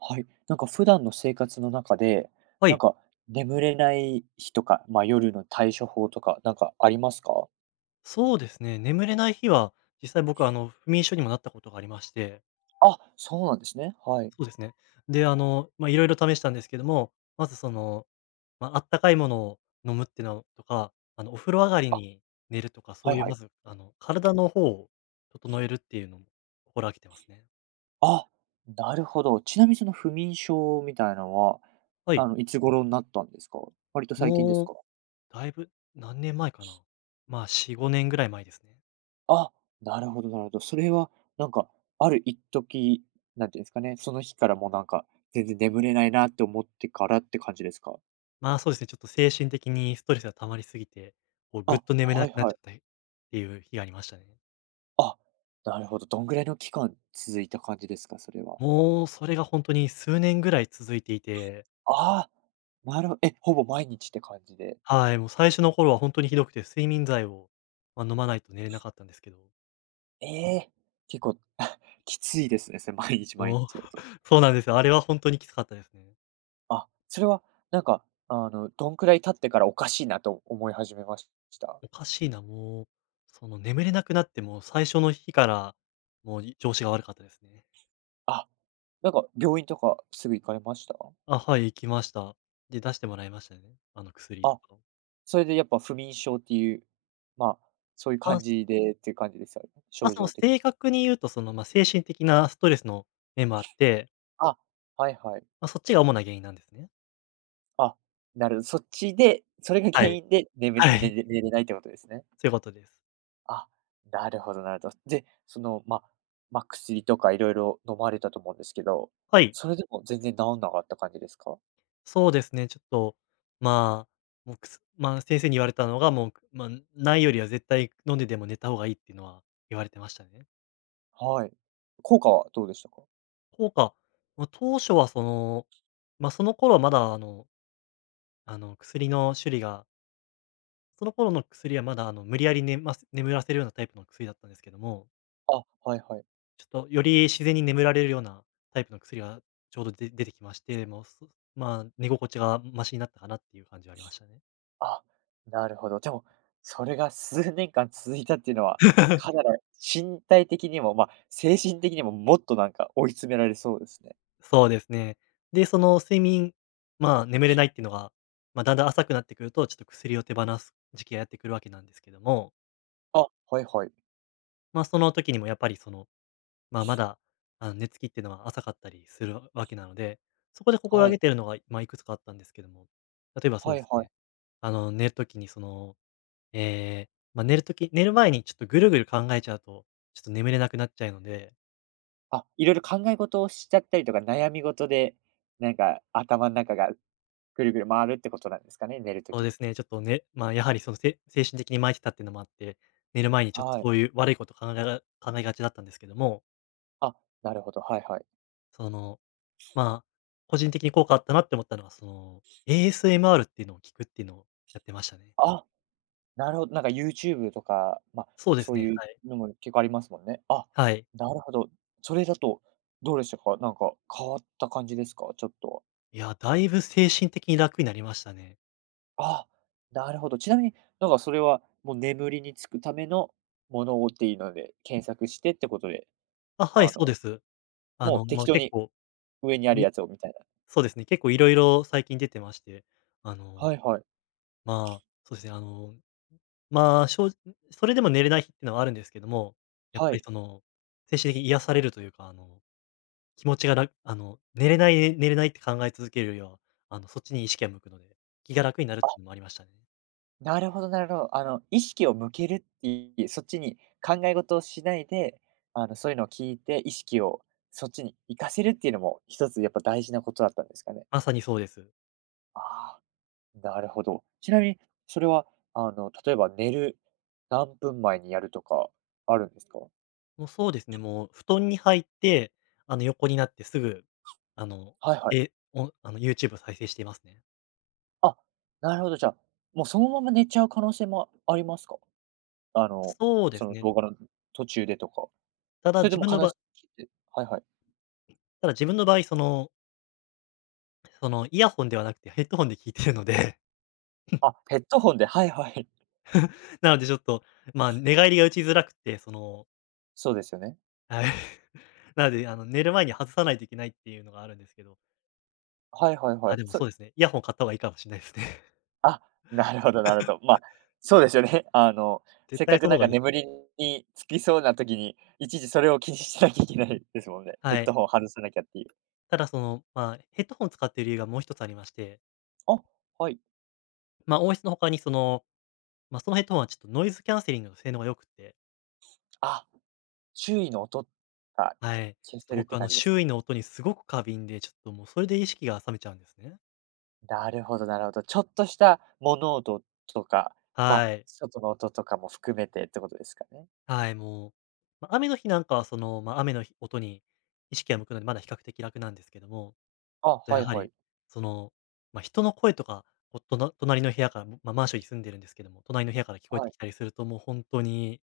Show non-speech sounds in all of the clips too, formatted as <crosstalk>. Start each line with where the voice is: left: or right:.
right: はい。なんか普段の生活の中で、
left: は
right: なん
left: い、
right: か眠れない日とか、まあ、夜の対処法とか、なんかありますか？
left: そうですね。眠れない日は、実際僕は不眠症にもなったことがありまして、
right: あ、そうなんですね。はい。
left: そうですね。で、あの、まあ、いろいろ試したんですけども、まず、あったかいものを飲むっていうのとか、お風呂上がり
right: あ、
left: に寝るとか、そ
right: は
left: う
right: い
left: いう
right: は
left: ま
right: い。
left: ず、あの、体の方を整えるっていうのも心がけてますね。
right: あ、なるほど。ちなみにその不眠症みたいなのは、
left: はい、
right: いつ頃になったんですか？割と最近です
left: もう
right: か？
left: だいぶ何年前かな。まあ、4、5年ぐらい前ですね。
right: あ、なるほどなるほど。それはなんか、ある一時、なんていうんですかね、その日からもうなんか、全然眠れないなって思ってからって感じですか？
left: そうですね、ちょっと精神的にストレスが溜まりすぎて、こう
right: あ、
left: ぐっ
right: は
left: と眠れな
right: い
left: くなっ
right: は
left: ち
right: い。
left: ゃったっていう日がありましたね。
right: あ、なるほど。どんぐらいの期間続いた感じですか？それは。
left: もう、それが本当に数年ぐらい続いていて、
right: ああ、なるほえ、ほぼ毎日って感じで。
left: はい、もう最初の頃は本当にひどくて、睡眠剤を、飲まないと寝れなかったんですけど、
right: ええ、結構 <laughs> きついですね、それ毎日毎
left: もう
right: 日だと。
left: <laughs> そうなんですよ。あれは本当にきつかったですね。
right: あ、それはなんか、どんくらい経ってからおかしいなと思い始めました？
left: おかしいな、もう、その眠れなくなって、もう最初の日から、もう、調子が悪かったですね。
right: あ、なんか病院とかすぐ行かれました？
left: あ、はい、行きました。で、出してもらいましたね、あの薬と
right: あ、
left: かを。
right: それでやっぱ不眠症っていう、まあ、そういう
left: まあ、
right: 感
left: す
right: じでっていう感じですよね、
left: まあ、
right: 症
left: その
right: 状的に
left: 正
right: は。
left: 確に言うと、精神的なストレスの面もあって、
right: あ、はいはい。
left: まあ、そっちが主な原因なんですね。
right: あ、そっちで、それが
left: は
right: 原
left: い、
right: 因で、眠
left: は
right: れね
left: い、
right: れ寝れないってことですね。
left: そういうことです。
right: あ、なるほどなるほど。で、薬とか色々飲まれたと思うんですけど、
left: はい、
right: それでも全然治んなかった感じですか？
left: そうですね、ちょっと、まあ、もう、くすまあ、先生に言われたのが、もう、まあ、ないよりは絶対飲んででも寝た方がいいっていうのは言われてましたね。
right: はい。効果はどうでしたか？
left: 効果、当初はその、その頃はまだ、薬の種類がその頃の薬はまだ、あの、無理やりねます眠らせるようなタイプの薬だったんですけども、
right: あ、はいはい。
left: ちょっとより自然に眠られるようなタイプの薬がちょうど出てきまして、もう、そまあ、寝心地がマシになったかなっていう感じはありましたね。
right: あ、なるほど。でも、それが数年間続いたっていうのは、かなら身体的にも、ま、精神的にももっとなんか追い詰められそうですね。
left: そうですね。で、その睡眠、まあ、眠れないっていうのが、まあ、だんだん浅くなってくると、ちょっと薬を手放す時期がやってくるわけなんですけども、
right: あ、はいはい。
left: ま、その時にもやっぱりまだ、あの、寝つきっていうのは浅かったりするわけなので、そこで心
right: は
left: がけ
right: い。
left: てるのが、まあ、いくつかあったんですけども、例えばそう
right: は
left: で
right: い
left: す
right: はい。
left: ね、寝る時にええ、寝る前にちょっとぐるぐる考えちゃうと、ちょっと眠れなくなっちゃうので
right: あ、いろいろ考え事をしちゃったりとか、悩み事で、なんか頭の中がぐるぐる回るってことなんですかね、寝る
left: そう
right: 時
left: で
right: に。
left: すね、ちょっとね、まあ、やはりその、精神的に巻いてたっていうのもあって、寝る前にちょっと
right: はい。
left: そういう悪いこと考えがちだったんですけども、
right: あ、なるほど、はいはい。
left: その、まあ、個人的に効果あったなって思ったのは、その、ASMR っていうのを聞くっていうのをやってましたね。
right: あ、なるほど、なんか YouTube とか、まあ、
left: そうで
right: そ
left: す
right: う
left: ね、
right: いう
left: はい。
right: のも結構ありますもんね。あ、
left: はい。
right: なるほど。それだとどうでしたか？なんか変わった感じですか？ちょっと。
left: いや、だいぶ精神的に楽になりましたね。
right: あ、なるほど。ちなみに、なんかそれはもう眠りにつくためのものをっていうので、検索してってことで、
left: あ、はい、
right: あ
left: そう
right: の、
left: です。あ
right: もう
left: の、ま
right: 適
left: あ、
right: 当
left: 結
right: に
left: 構、
right: 上にある
left: い
right: やつをみたいな。
left: そうですね、結構いろいろ最近出てまして、あの、
right: はいはい。
left: まあ、そうですね、あの正直それでも寝れない日ってのはあるんですけども、やっ
right: は
left: ぱり
right: い。
left: その、精神的に癒されるというか、あの、気持ちが楽、あの、寝れないって考え続けるよりは、あの、そっちに意識が向くので、気が楽になるっていうのもありましたね。
right: なるほどなるほど。意識を向けるっていう、そっちに考え事をしないで、そういうのを聞いて、意識をそっちに活かせるっていうのも、一つやっぱ大事なことだったんですかね。
left: まさにそうです。
right: ああ、なるほど。ちなみに、それは、例えば寝る何分前にやるとか、あるんですか？
left: もうそうですね、もう布団に入って、あの、横になってすぐ、あの、
right: はいはい。
left: えおあの、YouTube を再生していますね。
right: あ、なるほど、じゃあ、もうそのまま寝ちゃう可能性もありますか？あの、
left: そうで
right: そ
left: す
right: の
left: ね。
right: 動画の途中でとか。
left: ただ
right: それで
left: 自
right: も
left: 分
right: か
left: の
right: なし
left: ば
right: いってはいはい。
left: ただ自分の場合、イヤホンではなくてヘッドホンで聞いてるので
right: あ、ヘッドホンで、はいはい。
left: <laughs> なのでちょっと、まあ、寝返りが打ちづらくて、その、
right: <laughs> そうですよね。
left: はい。<laughs> なので、あの、寝る前に外さないといけないっていうのがあるんですけど、
right: はいはいは
left: あ、
right: い。
left: でもそうですね、イヤホン買った方がいいかもしれないですね。<laughs>
right: あ、<laughs> なるほどなるほど。まあ、そうですよね。<laughs>
left: 絶
right: せっ
left: 対
right: かく
left: その
right: なん
left: 方がい
right: か
left: いですよ
right: 眠
left: ね。
right: りにつきそうな時に、いちいちそれを気にしなきゃいけないですもんね。ヘ
left: は
right: ッ
left: い。
right: ドホン外さなきゃっていう。
left: ただその、まあ、ヘッドホン使っている理由がもう一つありまして、
right: あ、はい。
left: まあ、音質の他にそのヘッドホンはちょっとノイズキャンセリングの性能が良くて、
right: あ、周囲の音が
left: はい。
right: 消
left: ちょっと
right: せるっ
left: 僕
right: て
left: あの、
right: 感じですね。
left: 周囲の音にすごく過敏で、ちょっともうそれで意識が覚めちゃうんですね。
right: なるほどなるほど。ちょっとした物音とか、
left: はい。
right: 外の音とかも含めてってことですかね。
left: はい、もう、まあ、雨の日なんかは雨の日音に意識が向くので、まだ比較的楽なんですけども、
right: あ、
left: と
right: は
left: や
right: い
left: は
right: はい。
left: り、その、人の声とか、こう、隣の部屋から、まあマンションに住んでるんですけども、隣の部屋から聞こえ
right: は
left: て
right: い。
left: きたりすると、もう本当に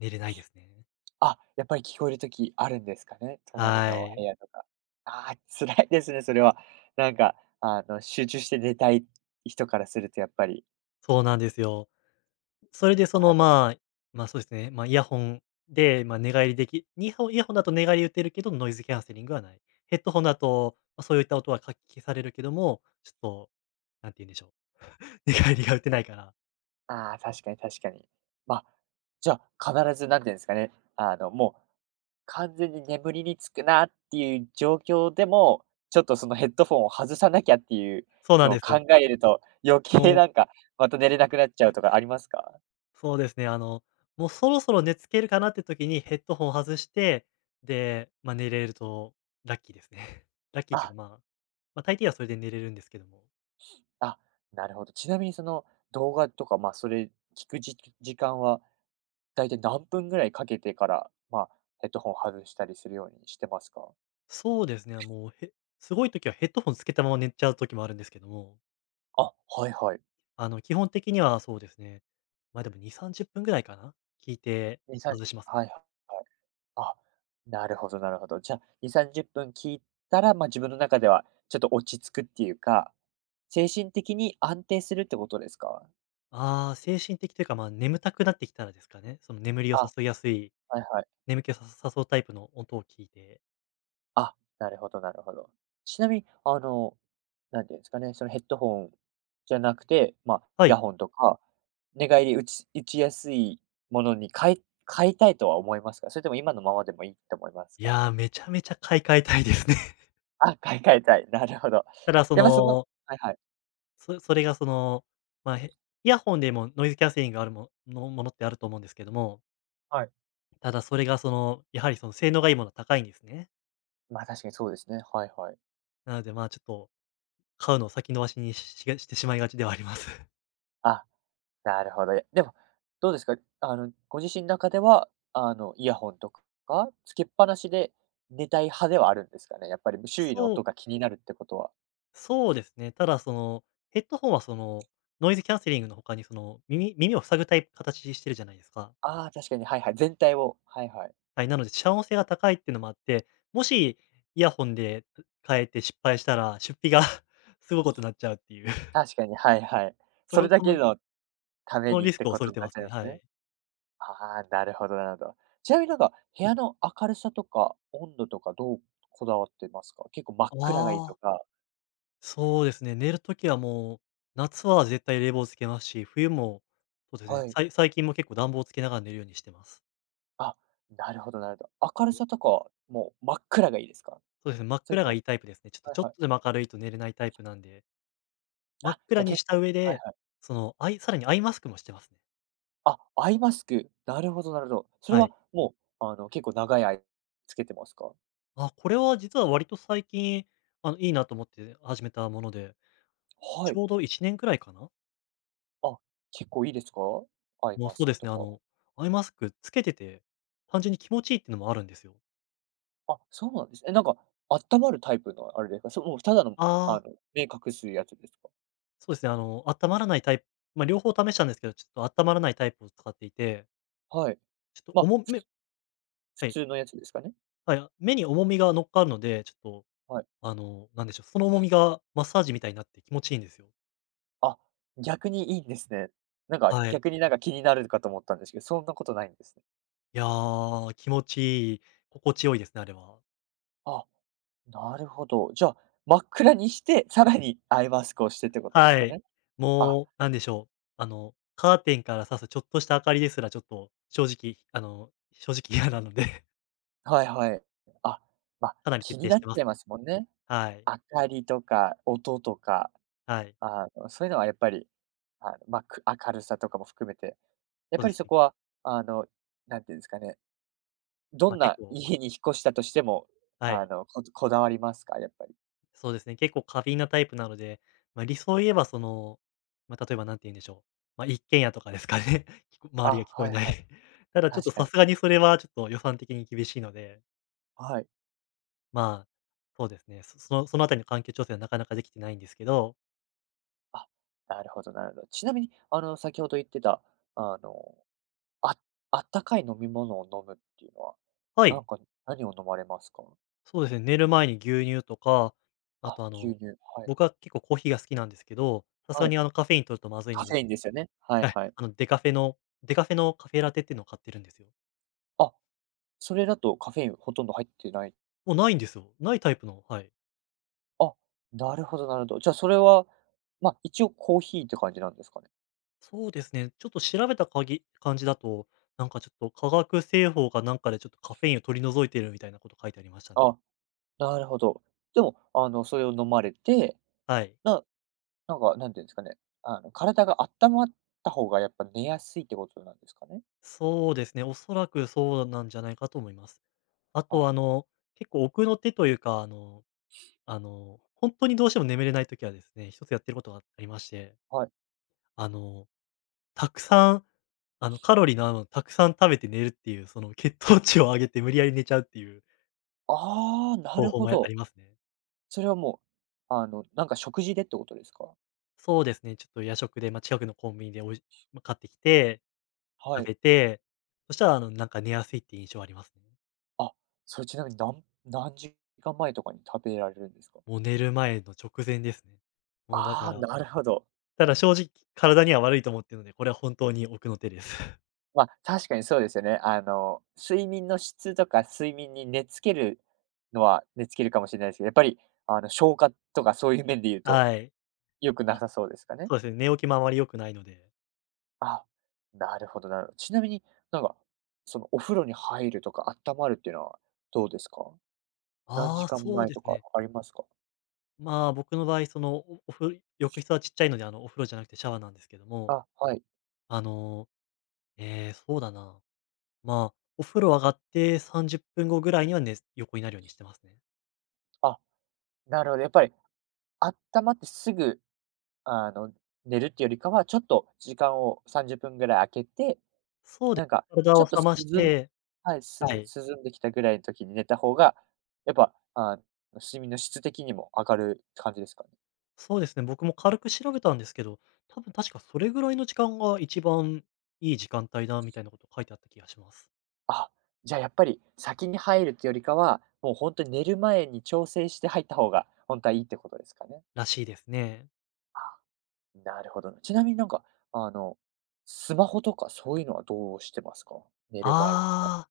left: 寝れないですね。
right: あ、やっぱり聞こえるときあるんですかね、隣
left: は
right: の部
left: い。
right: 屋とか。ああ、辛いですね、それは。なんか、集中して寝たい人からするとやっぱり、
left: そうなんですよ。それで
right: なるほど、
left: イヤホンで、まあ、寝返りできにほイヤホンだと寝返り打てるけど、ノイズキャンセリングはない。ヘッドホンだと、ま、そういった音はかき消されるけども、ちょっと、なんて言うんでしょう、<laughs> 寝返りが打てないから。
right: ああ、確かに確かに。ま、あじゃあ、必ずなんていうんですかね、もう完全に眠りにつくなっていう状況でも、ちょっとそのヘッドフォンを外さなきゃっていう
left: そうなん
right: の
left: で
right: を考
left: す。
right: えると、余計
left: もう、
right: なんか、また寝れなくなっちゃうとかありますか？
left: そうですね、あの、もうそろそろ寝つけるかなって時にヘッドホンを外して、で、まあ、寝れるとラッキーですね。<laughs> ラッキーっていう
right: あ。
left: か、まあ、まあ、大抵はそれで寝れるんですけども。
right: あ、なるほど。ちなみにその動画とか、ま、それ聞く時間は、だいたい何分ぐらいかけてから、まあ、ヘッドホン外したりするようにしてますか？
left: そうですね、もう、へすごい時はヘッドホンつけたまま寝ちゃう時もあるんですけども、
right: あ、はいはい。
left: あの、基本的にはそうですね、ま、でも2、30分ぐらいかな、聞いて
right: 2、
left: 外
right: 30
left: します
right: 分。
left: ね。
right: はいはい。あ、なるほどなるほど。じゃあ、2、30分聞いたら、ま、自分の中ではちょっと落ち着くっていうか、精神的に安定するってことですか？
left: ああ、精神的というか、まあ、眠たくなってきたらですかね、その眠りを
right: あ、
left: 誘いやすい
right: はいはい。
left: 眠気をさ誘うタイプの音を聞いて
right: あ、なるほどなるほど。ちなみに、なんていうんですかね、そのヘッドホンじゃなくて、まあ、
left: は
right: イヤ
left: い。
right: ホンとか、寝返り打ちやすいものに変えたいとは思いますか？それとも今のままでもいいと思います
left: い
right: か？
left: や、めちゃめちゃ買い替えたいですね。<laughs>
right: あ、買い替えたい、なるほど。
left: ただそ
right: やっぱその
left: の、
right: はいはい。
left: それがまあ、へイヤホンでもノイズキャンセリングあるものってあると思うんですけども、
right: はい。
left: ただそれがその、やはりその性能がいいものは高いんですね。
right: ま、確かにそうですね。はいはい。
left: なので、まあ、ちょっと買うのを先延ばしにしがしてしまいがちではあります。<laughs>
right: あ、なるほど。でも、どうですか？ご自身の中では、イヤホンとかつけっぱなしで寝たい派ではあるんですかね？やっぱり、周囲の
left: そう
right: 音が気になるってことは
left: そうですね。ただその、ヘッドホンはその、ノイズキャンセリングの他にその、耳を塞ぐタイプ形してるじゃないですか。
right: ああ、確かに、はいはい、全体をはいはい。
left: はい、なので、遮音性が高いっていうのもあって、もしイヤホンで変えて失敗したら、出費が <laughs> すごいことになっちゃうっていう、<laughs>
right: 確かに、はいはい。
left: そ
right: そ
left: こ
right: れだ
left: そ
right: け
left: の
right: のた
left: そ
right: め
left: の
right: にっ
left: リス
right: て
left: クを
right: こ
left: 恐れ
right: とに
left: て
right: な
left: ま
right: っ
left: す
right: ちゃい
left: ね、
right: ます
left: はい。
right: ね。ああ、なるほどなるほど。ちなみになんか、部屋の明るさとか温度とかどうこだわってますか？結構真っ暗がいい
left: あ
right: と
left: あ、
right: か
left: そうですね、寝るときはもう、夏は絶対冷房つけますし、冬もそうですね、
right: はい。
left: 最近も結構暖房つけながら寝るようにしてます。
right: あ、なるほどなるほど。明るさとかはもう真っ暗がいいですか？
left: そうですね、真っ
right: それ
left: 暗
right: と
left: がい
right: も
left: いタイプですね。
right: はい
left: ちょっ
right: は
left: と
right: い。
left: でも明るいと寝れないタイプなんで、真っ
right: あ、じ
left: 暗
right: ゃ、
left: にし
right: 結
left: た
right: 構
left: 上
right: はい
left: で、
right: はい。
left: さらにアイマスクもしてますね。
right: あ、アイマスク。なるほどなるほど。それ
left: は
right: は
left: い。
right: もう、結構長い間つけてますか？
left: あ、これは実は割と最近、いいなと思って始めたもので、
right: は
left: ち
right: い。
left: ょうど1年くらいかな？
right: あ、結構いいですか？アイマ
left: そう
right: ス
left: で
right: ク
left: す
right: と
left: ね、
right: か。
left: アイマスクつけてて、単純に気持ちいいっていうのもあるんですよ。
right: あ、そうなんですね。え、なんか、温まるタイプのあれですか？もうただの、あ
left: あ
right: の、
left: あ、
right: 目隠すやつですか？
left: そうですね、温ったまらないタイプ、まあ、両方試したんですけど、ちょっとあったまらないタイプを使っていて、
right: はい。
left: ちょっと
right: まあ、
left: 重め。
right: 普
left: はい、
right: 通のやつですかね？
left: はい、目に重みが乗っかるので、ちょっと、
right: はい。
left: なんでしょう、その重みがマッサージみたいになって気持ちいいんですよ。
right: あ、逆にいいんですね。なんか、
left: はい。
right: 逆になんか気になるかと思ったんですけど、そんなことないんですね。
left: いやー、気持ちいい、心地よいですね、あれは。
right: あ、なるほど。じゃあ、真っ暗にして、さらにアイマスクをしてってことです
left: は
right: か
left: い。
right: ね？あ、
left: もう、なんでしょう、カーテンから差すちょっとした明かりですら、ちょっと正直、正直嫌なので <laughs>、
right: はいはい。あ、まあ、
left: かなり徹
right: 気に
left: 底し
right: なっち
left: てます
right: ゃいま
left: ね。
right: すもんね。
left: はい。
right: 明かりとか音とか、
left: はい。
right: そういうのはやっぱり、明るさとかも含めて、やっ
left: そう
right: ぱ
left: で
right: り
left: す
right: そ
left: ね。
right: こは、あの、なんていうんですかね、ど
left: ま、
right: ん
left: 結
right: な
left: 構。
right: 家に引っ越したとしても、
left: はい。
right: こだわりますか？やっぱり。
left: そうですね、結構過敏なタイプなので、ま、理想を言えばその、ま、例えば何て言うんでしょう、ま、一軒家とかですかね。<laughs> 周
right: あ、
left: りが聞こえ
right: はい
left: ない
right: はい。
left: <laughs>。ただちょっと
right: 確か
left: さ
right: に。
left: すがにそれはちょっと予算的に厳しいので、
right: はい。
left: まあ、そうですね、そのあたりの環境調整はなかなかできてないんですけど。
right: あ、なるほどなるほど。ちなみに、先ほど言ってた、あのああったかい飲み物を飲むっていうのは、
left: は
right: な
left: い。
right: んか何を飲まれますか？
left: そうですね、寝る前に牛乳とか、あ
right: あ、
left: と
right: 牛乳、はい。
left: 僕は結構コーヒーが好きなんですけど、さすが
right: はい。
left: にカフェイン摂るとまずい
right: カ
left: ので、
right: フェインですよね。はい
left: はい、
right: はい。
left: デカフェのカフェラテっていうのを買ってるんですよ。
right: あ、それだとカフェインほとんど入ってない。
left: もうないんですよ。ないタイプの、はい。
right: あ、なるほどなるほど。じゃあそれは、ま、一応コーヒーって感じなんですかね？
left: そうですね、ちょっと調べた限感じだと、なんかちょっと化学製法かなんかでちょっとカフェインを取り除いているみたいなこと書いてありましたね。
right: あ、なるほど。でも、それを飲まれて、
left: はい。
right: ななんか、なんていうんですかね、体があったまった方がやっぱ寝やすいってことなんですかね？
left: そうですね、おそらくそうなんじゃないかと思います。あと
right: あ、
left: 結構奥の手というか、本当にどうしても眠れないときはですね、一つやってることがありまして、
right: はい。
left: あの、たくさん、カロリーのあるものをたくさん食べて寝るっていう、その、血糖値を上げて無理やり寝ちゃうっていう
right: ああ、な
left: 方
right: る
left: 法
right: ほ
left: もあ
right: ど。
left: りますね。
right: それはもう、なんか食事でってことですか？
left: そうですね、ちょっと夜食で、まあ、近くのコンビニでおいま、買ってきて、
right: は
left: 食
right: い。
left: べて、そしたら、なんか寝やすいっていう印象はありますね。
right: あ、それちなみに何時間前とかに食べられるんですか？
left: もう寝る前の直前ですね。もうだか
right: ああー、
left: ら、
right: なるほど。
left: ただ正直体には悪いと思ってるので、これは本当に奥の手です。<laughs>
right: まあ、確かにそうですよね。睡眠の質とか睡眠に寝付けるのは寝付けるかもしれないですけど、やっぱり、消化とかそういう面で言うと、
left: はい。
right: 良くな
left: あ、
right: さそうですかね。
left: そうですね、寝起きもあまり良くないので。
right: あ、なるほどなるほど。ちなみに、なんか、そのお風呂に入るとか温まるっていうのはどうですか？何
left: あ
right: 時
left: あ、
right: 間
left: そう
right: 前
left: です
right: とか
left: ね。
right: ありますか？
left: まあ、僕の場合、その、おお風呂浴室はちっちゃいので、お風呂じゃなくてシャワーなんですけども、
right: あ、はい。
left: あの、えーそうだな。まあ、お風呂上がって30分後ぐらいにはね、横になるようにしてますね。
right: あ、なるほど、やっぱりあったまってすぐ、あの、寝るっていうよりかは、ちょっと時間を30分ぐらい空けて、
left: そうで
right: なんか
left: す、体
right: ちょ
left: を
right: っと
left: 冷まし
right: 涼ん
left: て。
right: はい、す
left: はい。
right: 涼んできたぐらいの時に寝た方が、やっぱ、睡眠の質的にも上がる感じですかね？
left: そうですね、僕も軽く調べたんですけど、多分確かそれぐらいの時間が一番いい時間帯だみたいなこと書いてあった気がします。
right: あ、じゃあやっぱり先に入るってよりかは、もう本当に寝る前に調整して入った方が、本当はいいってことですかね？
left: らしいですね。
right: あ、なるほどな。ちなみになんか、あの、スマホとかそういうのはどうしてますか？寝る前とか。
left: ああ。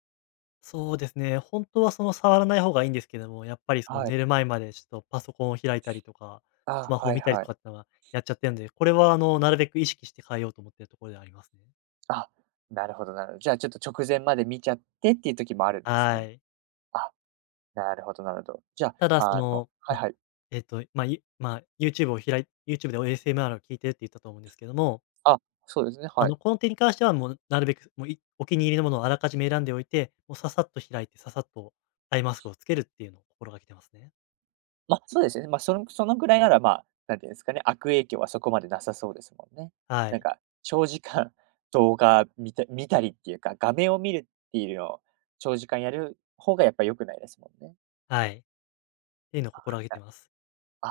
left: そうですね、本当はその触らない方がいいんですけども、やっぱりその
right: はい。
left: 寝る前までちょっとパソコンを開いたりとか、ス
right: あ、
left: マホを
right: はい
left: 見たり
right: は
left: と
right: い。
left: かってのはやっちゃってるんで、これはなるべく意識して変えようと思ってるところではありますね。
right: あ、なるほどなるほど。じゃあ、ちょっと直前まで見ちゃってっていう時もあるんです
left: は
right: ね。
left: い。
right: あ、なるほどなるほど。じゃ
left: ただ
right: あ、
left: その、
right: は
left: ま
right: い
left: あ、
right: はい。
left: YouTube で ASMR を聞いてるって言ったと思うんですけども、
right: あ、そうですね、はい。
left: この点に関してはもうなるべくもう、お気に入りのものをあらかじめ選んでおいて、もうささっと開いて、ささっとアイマスクをつけるっていうのを心がけてますね。
right: ま、そうですね。ま、そのぐらいなら、まあ、なんていうんですかね、悪影響はそこまでなさそうですもんね。
left: は
right: なん
left: い、
right: か、長時間 <laughs> 動画見たりっていうか、画面を見るっていうのを長時間やる方がやっぱ良くないですもんね。
left: はい。っていうのを心がけてます。
right: あ、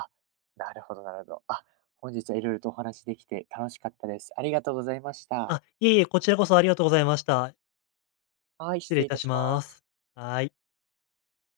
right: なるほどなるほど。あ、本日はいろいろとお話できて楽しかったです。ありがとうございました。
left: あ、いえいえ、こちらこそありがとうございました。
right: はい、
left: 失
right: 失
left: 礼い
right: 礼い
left: た
right: た
left: し
right: しま
left: ま
right: す。
left: す。はーい。